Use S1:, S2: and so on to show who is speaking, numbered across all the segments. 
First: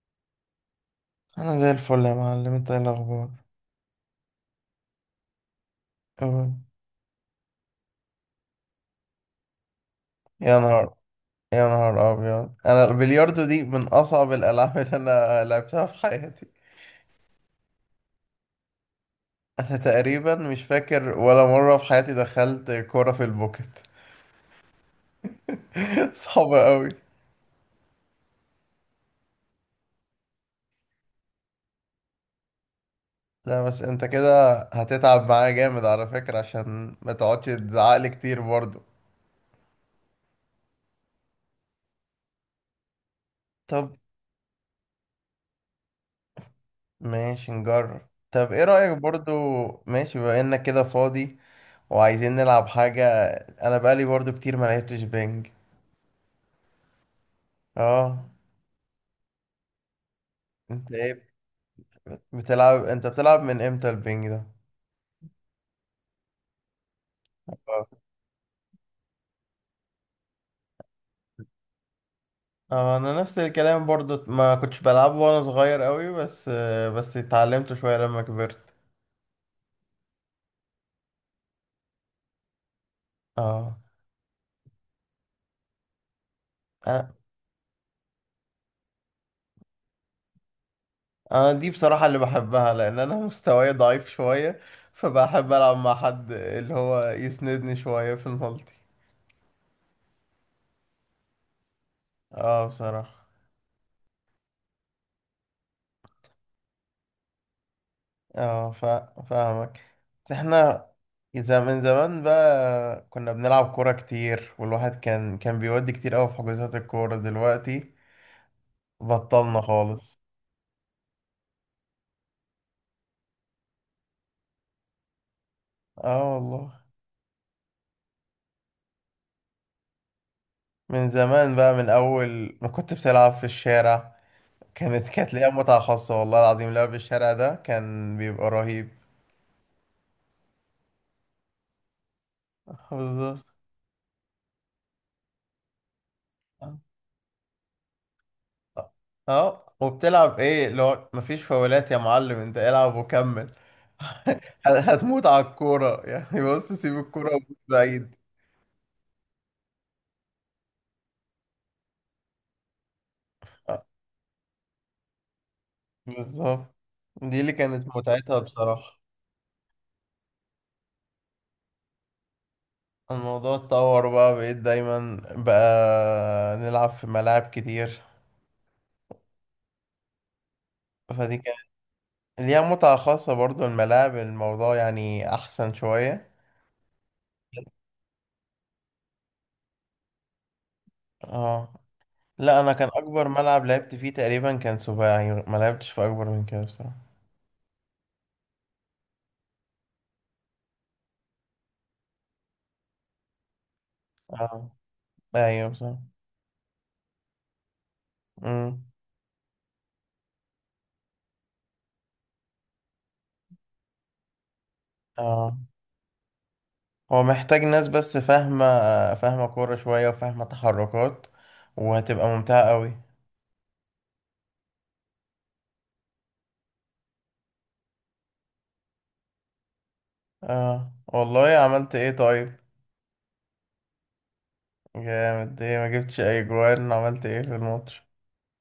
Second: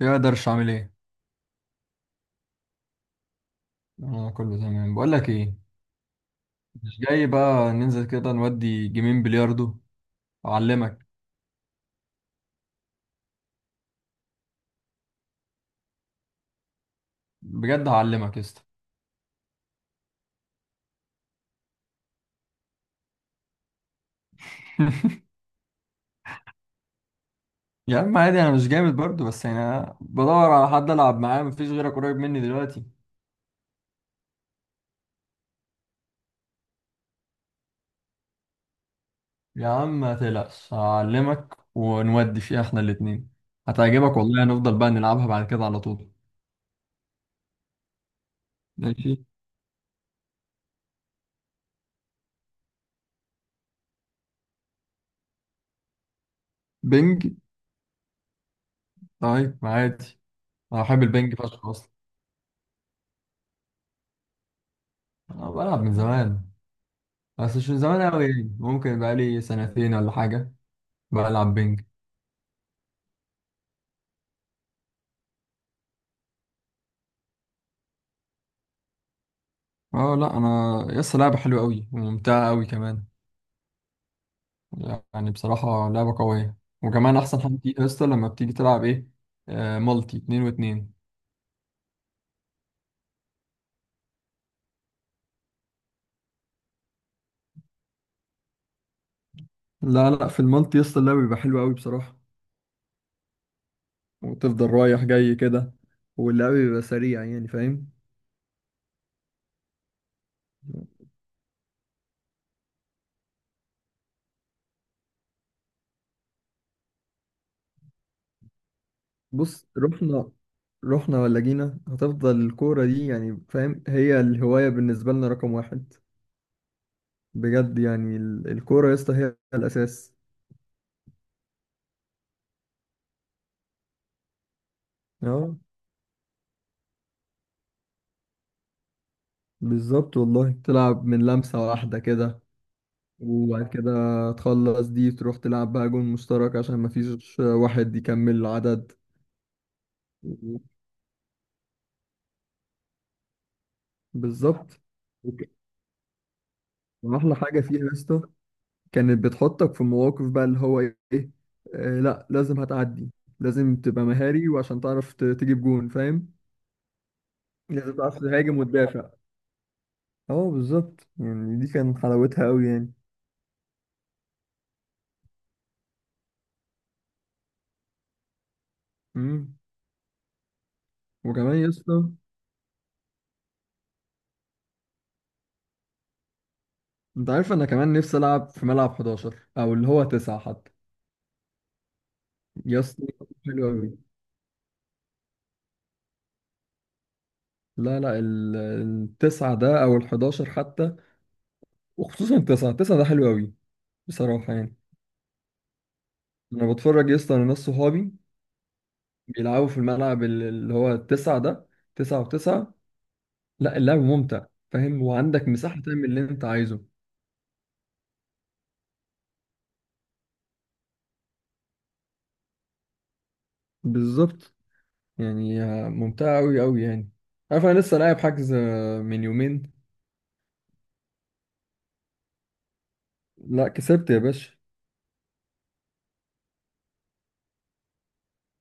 S1: يا درش عامل ايه؟
S2: انا زي الفل يا معلم، انت ايه الاخبار؟
S1: انا كله تمام، بقول لك ايه.
S2: تمام.
S1: مش جاي بقى ننزل كده نودي جيمين بلياردو؟
S2: يا نهار،
S1: اعلمك.
S2: يا نهار ابيض، انا البلياردو دي من اصعب الالعاب اللي انا لعبتها في حياتي.
S1: بجد هعلمك يا اسطى.
S2: انا تقريبا مش فاكر ولا مره في حياتي دخلت كوره في البوكت. صعبه قوي.
S1: يا عم عادي، انا مش جامد برضو، بس يعني انا بدور على حد العب معاه، مفيش غيرك قريب مني دلوقتي.
S2: لا بس انت كده هتتعب معايا جامد على فكره، عشان ما تقعدش تزعقلي كتير برضو.
S1: يا عم ما تقلقش هعلمك ونودي فيها احنا الاتنين.
S2: طب
S1: هتعجبك والله، هنفضل بقى نلعبها بعد كده على طول.
S2: ماشي نجرب. طب ايه رايك
S1: ماشي.
S2: برضو؟ ماشي، بما انك كده فاضي وعايزين نلعب حاجه. انا بقالي برضو كتير ما لعبتش بينج.
S1: بنج؟
S2: اه.
S1: طيب عادي. انا
S2: انت
S1: بحب
S2: ايه؟
S1: البنج فشخ اصلا.
S2: بتلعب؟ انت بتلعب من امتى البنج ده؟
S1: انا بلعب من زمان، بس مش من
S2: اه.
S1: زمان قوي، يعني ممكن بقالي سنتين ولا حاجة. بلعب بينج.
S2: انا نفس الكلام برضو، ما كنتش بلعبه وانا صغير قوي، بس بس اتعلمته شوية لما كبرت.
S1: اه لا انا يس، لعبة حلوة قوي وممتعة قوي كمان.
S2: اه.
S1: يعني بصراحة لعبة قوية.
S2: انا،
S1: وكمان احسن حاجة فيها يس لما بتيجي تلعب ايه. آه مالتي اتنين واتنين.
S2: أنا دي بصراحة اللي بحبها لان انا مستواي ضعيف شوية، فبحب العب مع حد اللي هو يسندني شوية في المالتي.
S1: لا لا في المالتي يس اللعب بيبقى حلو قوي بصراحة.
S2: اه بصراحة.
S1: وتفضل رايح جاي كده. واللعب بيبقى سريع، يعني فاهم.
S2: اه فاهمك. بس احنا اذا من زمان بقى كنا بنلعب كورة كتير، والواحد كان بيودي كتير قوي في حجوزات الكورة. دلوقتي بطلنا
S1: بص
S2: خالص.
S1: رحنا. رحنا ولا جينا هتفضل الكورة دي، يعني فاهم، هي الهواية بالنسبة لنا رقم واحد.
S2: اه والله.
S1: بجد يعني الكورة يا اسطى هي الأساس.
S2: من زمان بقى، من اول ما كنت بتلعب في الشارع، كانت ليها
S1: اه
S2: متعة خاصة، والله العظيم لعب الشارع ده كان بيبقى رهيب.
S1: بالظبط والله، تلعب من لمسة واحدة كده.
S2: بالظبط.
S1: وبعد كده تخلص دي تروح تلعب بقى جون مشترك عشان مفيش واحد يكمل العدد.
S2: اه، وبتلعب ايه لو مفيش فاولات؟ يا معلم انت العب وكمل.
S1: بالظبط.
S2: هتموت على
S1: وك-
S2: الكورة يعني؟ بص سيب الكورة
S1: وأحلى
S2: وموت
S1: حاجة فيها يا
S2: بعيد.
S1: اسطى كانت بتحطك في مواقف بقى اللي هو إيه. آه لا لازم هتعدي. لازم
S2: آه،
S1: تبقى مهاري وعشان تعرف تجيب جون، فاهم.
S2: بالظبط. دي اللي كانت
S1: لازم تعرف
S2: متعتها
S1: تهاجم
S2: بصراحة.
S1: وتدافع. اه بالظبط، يعني دي كان حلاوتها أوي يعني.
S2: الموضوع اتطور بقى، بقيت دايما بقى نلعب في ملاعب كتير.
S1: امم
S2: فدي كانت
S1: وكمان يا اسطى،
S2: ليها متعة خاصة برضو. الملاعب الموضوع يعني أحسن شوية.
S1: انت عارف انا كمان نفسي العب في ملعب 11 او اللي هو 9 حتى.
S2: اه لا، أنا
S1: يا
S2: كان
S1: اسطى
S2: أكبر ملعب
S1: حلو
S2: لعبت
S1: قوي.
S2: فيه تقريبا كان سباعي، ما لعبتش في أكبر من كده بصراحة.
S1: لا لا التسعة ده او ال11 حتى. وخصوصا التسعة، ده حلو قوي بصراحة
S2: اه
S1: يعني.
S2: ايوه صح.
S1: انا بتفرج يا اسطى على ناس صحابي
S2: امم.
S1: بيلعبوا في الملعب اللي هو التسعة ده. تسعة وتسعة. لا اللعب ممتع، فاهم، وعندك
S2: اه،
S1: مساحة تعمل اللي انت عايزه.
S2: هو محتاج ناس بس فاهمة، فاهمة كورة شوية وفاهمة تحركات، وهتبقى ممتعة قوي.
S1: بالظبط يعني، ممتعة قوي قوي يعني. عارف انا لسه لاعب حجز من يومين.
S2: اه والله، عملت ايه طيب؟
S1: لا كسبت يا باشا.
S2: جامد، ايه ما جبتش اي جوان؟ عملت ايه في الماتش؟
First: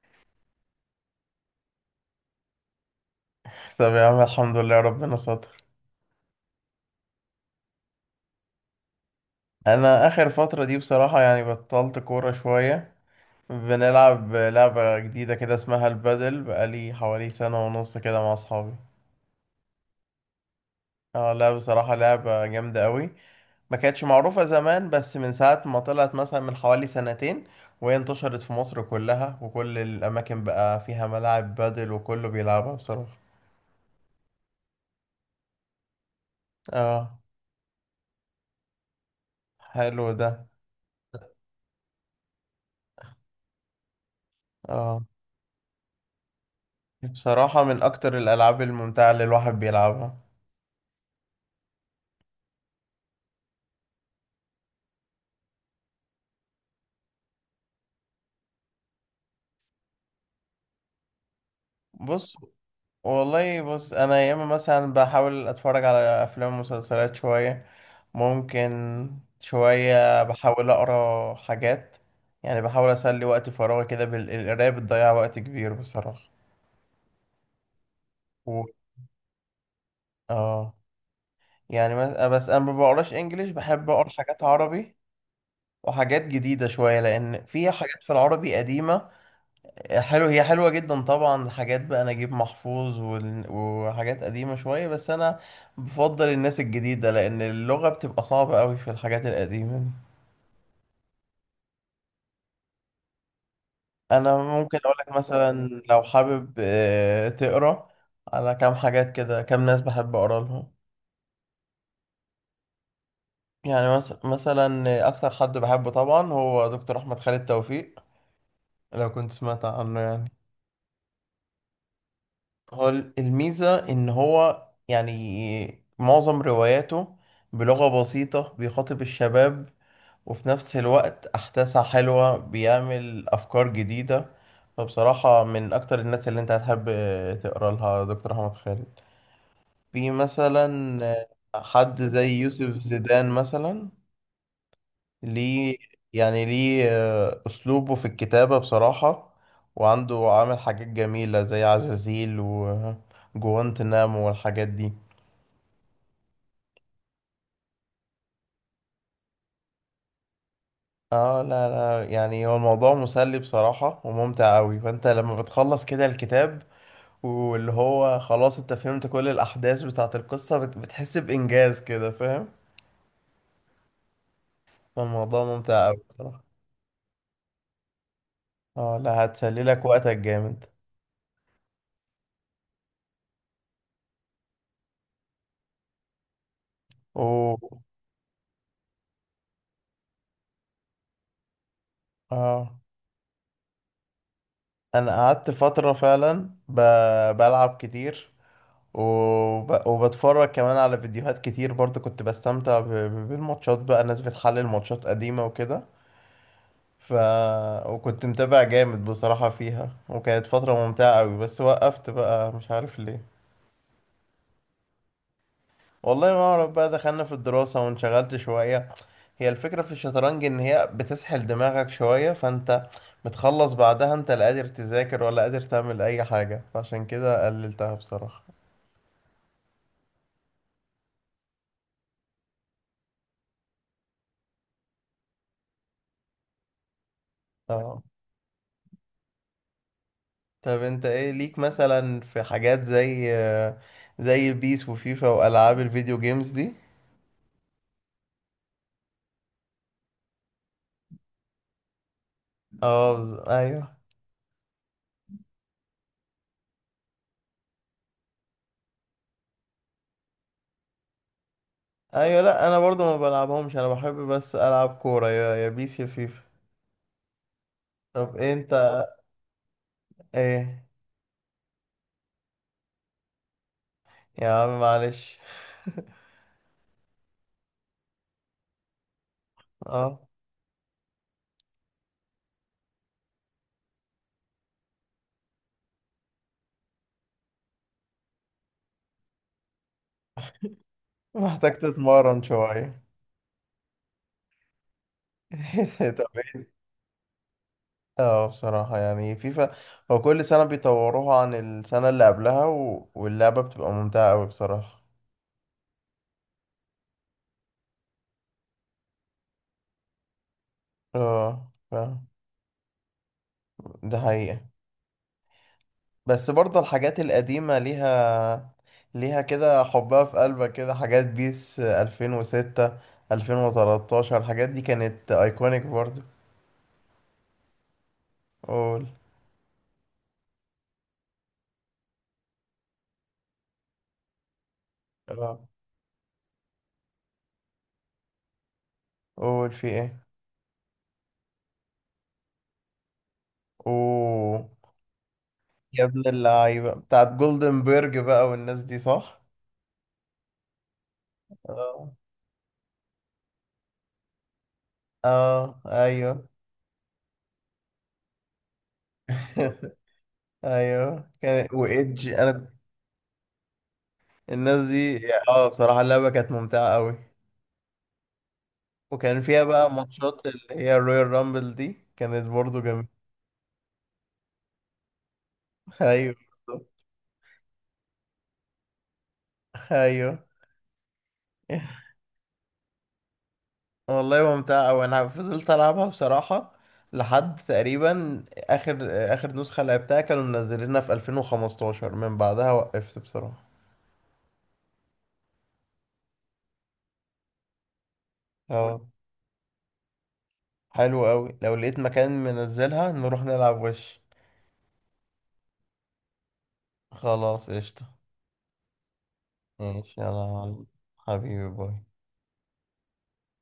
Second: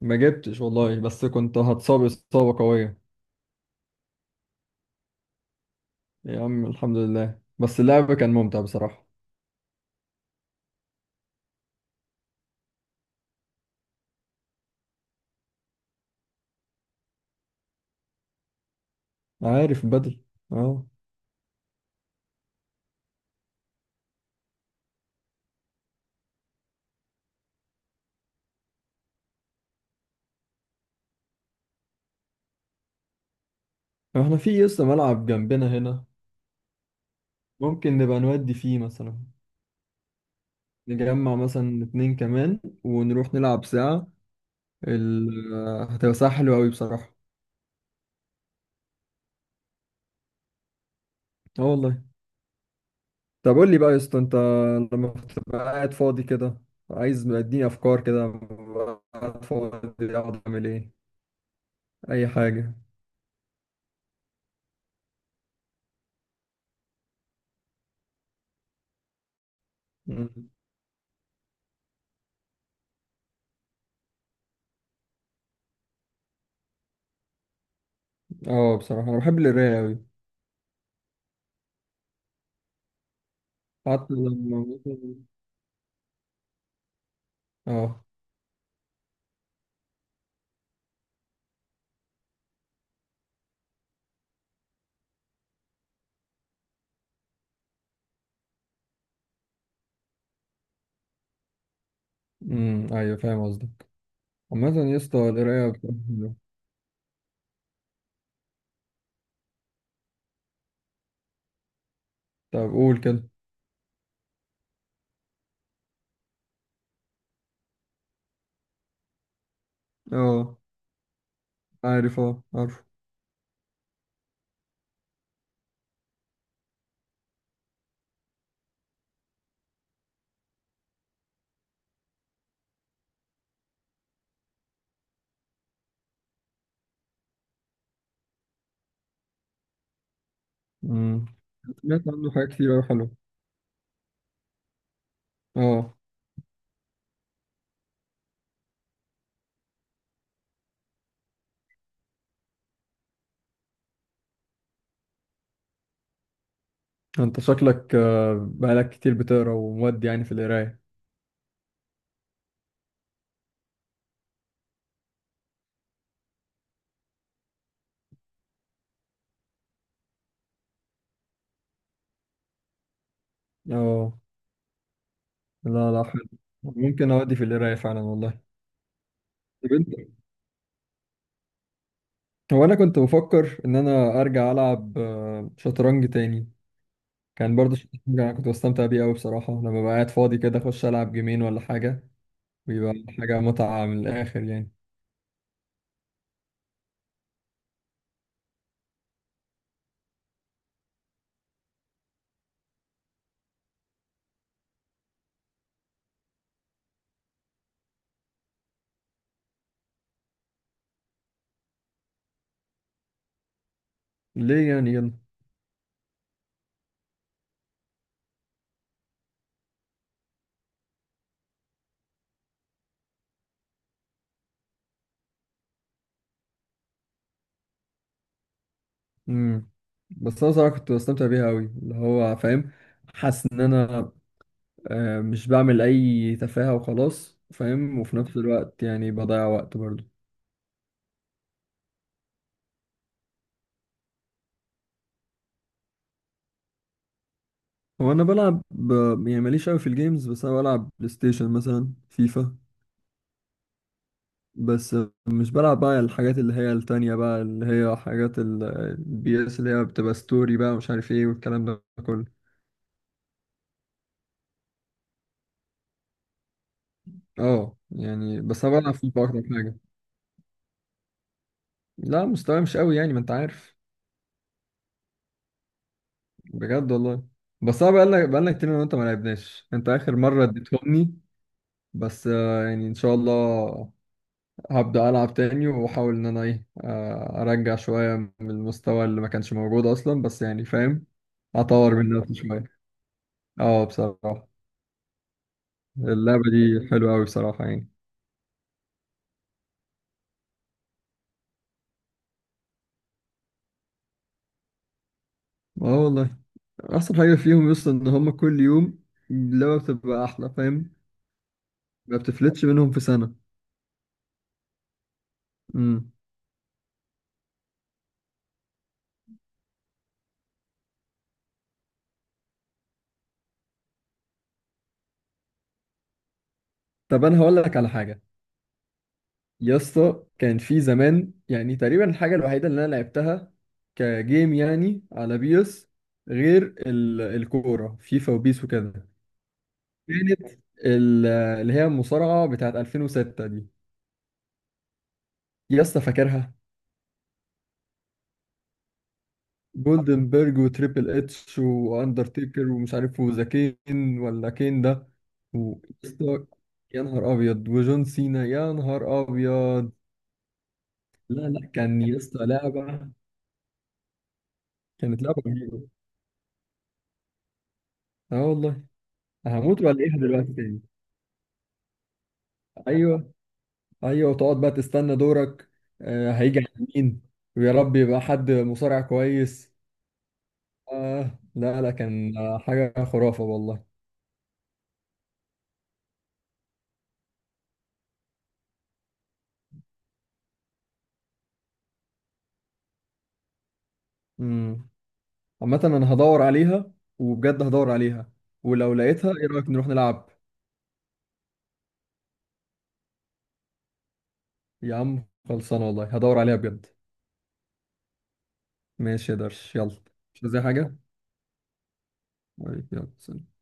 S1: ما جبتش والله، بس كنت هتصاب إصابة قوية.
S2: طب يا عم الحمد لله ربنا ستر.
S1: يا عم الحمد لله، بس اللعب كان ممتع بصراحة.
S2: انا اخر فترة دي بصراحة يعني بطلت كورة شوية. بنلعب لعبة جديدة كده اسمها البادل، بقالي حوالي سنة ونص كده مع اصحابي.
S1: عارف بدل. اه
S2: اه لا بصراحة لعبة جامدة قوي. ما كانتش معروفة زمان، بس من ساعة ما طلعت مثلا من حوالي سنتين وهي انتشرت في مصر كلها، وكل الأماكن بقى فيها ملاعب بادل وكله بيلعبها بصراحة.
S1: احنا في لسه ملعب جنبنا هنا.
S2: اه.
S1: ممكن نبقى نودي فيه مثلا.
S2: حلو ده.
S1: نجمع مثلا اتنين كمان ونروح نلعب ساعة.
S2: اه
S1: ال... آه، هتبقى ساعة حلوة أوي بصراحة.
S2: بصراحة من أكتر الألعاب الممتعة اللي الواحد بيلعبها.
S1: اه والله. طب قول لي بقى يا اسطى انت، لما بتبقى قاعد فاضي كده، عايز اديني افكار كده، ببقى قاعد فاضي اقعد اعمل ايه؟ اي
S2: بص،
S1: حاجة.
S2: والله بص، أنا ياما مثلا بحاول أتفرج على أفلام ومسلسلات شوية، ممكن شوية
S1: مم.
S2: بحاول أقرأ حاجات. يعني بحاول أسلي وقت فراغي كده بالقراية، بتضيع وقت كبير بصراحة. و...
S1: اه بصراحة انا بحب القراية أوي.
S2: اه. يعني بس انا ما بقراش انجليش، بحب اقرا
S1: حتى
S2: حاجات
S1: لما
S2: عربي
S1: مثلا.
S2: وحاجات جديدة شوية، لأن في حاجات
S1: اه.
S2: في العربي قديمة. حلو، هي حلوة جدا طبعا، حاجات بقى نجيب محفوظ وحاجات قديمة شوية، بس أنا بفضل الناس الجديدة لأن اللغة بتبقى صعبة أوي في الحاجات القديمة دي.
S1: امم، ايوه فاهم قصدك.
S2: أنا ممكن
S1: عامة يا
S2: أقولك
S1: اسطى
S2: مثلا
S1: القراية بتبقى
S2: لو
S1: حلوة.
S2: حابب تقرا على كام حاجات كده، كام ناس بحب أقرا لهم.
S1: طب قول كده.
S2: يعني مثلا أكتر حد بحبه طبعا هو دكتور أحمد خالد توفيق، لو كنت سمعت عنه يعني.
S1: اه عارف، اه عارف.
S2: هو الميزة إن هو يعني معظم رواياته بلغة بسيطة بيخاطب الشباب، وفي نفس الوقت أحداثها حلوة، بيعمل أفكار جديدة. فبصراحة من أكتر الناس اللي أنت هتحب تقرأ لها دكتور أحمد خالد. في
S1: امم.
S2: مثلا حد
S1: سمعت
S2: زي
S1: عنه حاجات كتير
S2: يوسف
S1: اوي حلوة.
S2: زيدان مثلا. ليه؟
S1: اه.
S2: يعني ليه؟ أسلوبه في الكتابة بصراحة، وعنده عامل حاجات جميلة زي عزازيل وجوانتنامو والحاجات دي.
S1: انت شكلك بقالك كتير بتقرا ومودي يعني في القراية.
S2: اه لا لا، يعني هو الموضوع مسلي بصراحة وممتع أوي، فأنت لما بتخلص كده الكتاب واللي هو خلاص انت فهمت كل الأحداث بتاعة القصة، بتحس بإنجاز كده فاهم.
S1: اه
S2: فالموضوع ممتع
S1: لا
S2: أوي
S1: لا حلو،
S2: بصراحة.
S1: ممكن اودي في القراية فعلا والله.
S2: اه لا، هتسلي
S1: طب
S2: لك
S1: انت؟
S2: وقتك جامد.
S1: هو انا كنت بفكر ان انا ارجع العب شطرنج تاني. كان برضه
S2: اوه.
S1: شطرنج انا كنت بستمتع بيه قوي بصراحة، لما ببقى قاعد فاضي كده اخش العب جيمين ولا حاجة.
S2: اه،
S1: بيبقى حاجة متعة من الآخر يعني.
S2: انا قعدت فترة فعلا بلعب كتير، وبتفرج كمان على فيديوهات كتير، برضه كنت بستمتع بالماتشات بقى، ناس بتحلل ماتشات قديمة وكده. ف، وكنت متابع جامد بصراحة فيها، وكانت فترة ممتعة قوي، بس وقفت بقى مش عارف ليه.
S1: ليه يعني يلا.
S2: والله ما اعرف بقى، دخلنا في الدراسة وانشغلت شوية. هي الفكرة في الشطرنج ان هي بتسحل دماغك شوية، فانت بتخلص بعدها انت لا قادر تذاكر ولا قادر تعمل اي حاجة، فعشان كده قللتها بصراحة.
S1: مم. بس أنا صراحة كنت بستمتع بيها أوي، اللي هو فاهم، حاسس إن أنا مش بعمل أي تفاهة وخلاص، فاهم،
S2: اه.
S1: وفي نفس الوقت يعني بضيع وقت برضه.
S2: طب انت ايه ليك مثلا في حاجات زي زي بيس وفيفا والعاب الفيديو جيمز دي؟
S1: هو أنا بلعب يعني ماليش أوي في الجيمز، بس أنا بلعب بلاي ستيشن مثلا فيفا.
S2: اه ايوه.
S1: بس مش بلعب بقى الحاجات اللي هي التانية بقى، اللي هي حاجات البي اس اللي هي بتبقى ستوري بقى مش عارف ايه والكلام ده كله.
S2: ايوه لا، انا برضو ما بلعبهمش، انا بحب بس العب كوره، يا يا بيس يا فيفا.
S1: اه
S2: طب
S1: يعني، بس انا بلعب
S2: انت
S1: فيفا اكتر حاجة.
S2: ايه؟
S1: لا مستواي مش قوي يعني، ما انت عارف.
S2: يا عم معلش.
S1: بجد والله. بس انا بقالنا كتير انا وانت ما لعبناش، انت اخر
S2: اه
S1: مره اديتهمني. بس يعني ان شاء الله هبدا العب تاني واحاول ان انا ايه، ارجع شويه من المستوى اللي ما كانش موجود اصلا، بس يعني فاهم،
S2: محتاج
S1: اطور من نفسي
S2: تتمرن
S1: شويه.
S2: شويه.
S1: اه بصراحه،
S2: طب
S1: اللعبه
S2: ايه.
S1: دي حلوه قوي بصراحه يعني.
S2: اه بصراحه، يعني فيفا هو كل سنه بيطوروها عن السنه اللي قبلها، واللعبه بتبقى ممتعه قوي بصراحه.
S1: اه والله، احسن حاجه فيهم يوصل ان هم كل يوم اللعبه بتبقى احلى، فاهم.
S2: اه
S1: ما
S2: فاهم.
S1: بتفلتش منهم في سنه.
S2: ده حقيقة.
S1: امم.
S2: بس برضه الحاجات القديمة ليها، ليها كده حبها في قلبك، كده حاجات بيس 2006، 2013، الحاجات دي كانت ايكونيك برضه.
S1: طب انا هقول لك على حاجه.
S2: قول.
S1: يا اسطى كان في زمان، يعني تقريبا الحاجة الوحيدة اللي أنا لعبتها كجيم يعني على
S2: اه
S1: بيس، غير الكورة فيفا وبيس وكده،
S2: قول في ايه.
S1: كانت ال- اللي هي المصارعة بتاعت 2006 دي.
S2: اوه.
S1: يا اسطى
S2: يا ابن
S1: فاكرها.
S2: اللعيبة بتاعت جولدن بيرج بقى والناس دي، صح.
S1: جولدنبرج وتريبل اتش
S2: اه.
S1: واندرتيكر ومش عارف وذا كين ولا كين ده. و-
S2: اه
S1: يا اسطى،
S2: ايوه.
S1: يا نهار ابيض، وجون سينا، يا نهار ابيض.
S2: ايوه
S1: لا لا
S2: كان
S1: كان يا
S2: وايدج
S1: اسطى
S2: انا،
S1: لعبة،
S2: الناس دي.
S1: كانت لعبة
S2: اه
S1: رهيبة.
S2: بصراحة اللعبة كانت ممتعة قوي.
S1: اه والله.
S2: وكان فيها
S1: هموت
S2: بقى
S1: ولا ايه
S2: ماتشات
S1: دلوقتي
S2: اللي
S1: تاني.
S2: هي الرويال رامبل دي، كانت برضه جميلة.
S1: ايوه. ايوه تقعد بقى تستنى دورك. آه
S2: ايوه.
S1: هيجي
S2: بالظبط.
S1: على مين. ويا رب يبقى حد مصارع كويس.
S2: ايوه.
S1: آه لا لا كان حاجه خرافه والله.
S2: والله ممتعة أوي، أنا فضلت ألعبها بصراحة لحد تقريبا آخر، آخر نسخة لعبتها كانوا منزلينها في 2015، من بعدها وقفت بصراحة.
S1: امم. عامه انا هدور عليها. وبجد هدور عليها. ولو
S2: اه.
S1: لقيتها ايه رايك نروح نلعب.
S2: حلو أوي، لو لقيت مكان منزلها نروح نلعب وش.
S1: يا عم خلصانه والله، هدور عليها بجد.
S2: خلاص قشطة.
S1: ماشي يا درش، يلا.
S2: ماشي
S1: مش
S2: يلا يا
S1: زي
S2: معلم.
S1: حاجه.
S2: حبيبي باي.
S1: طيب، يلا سلام.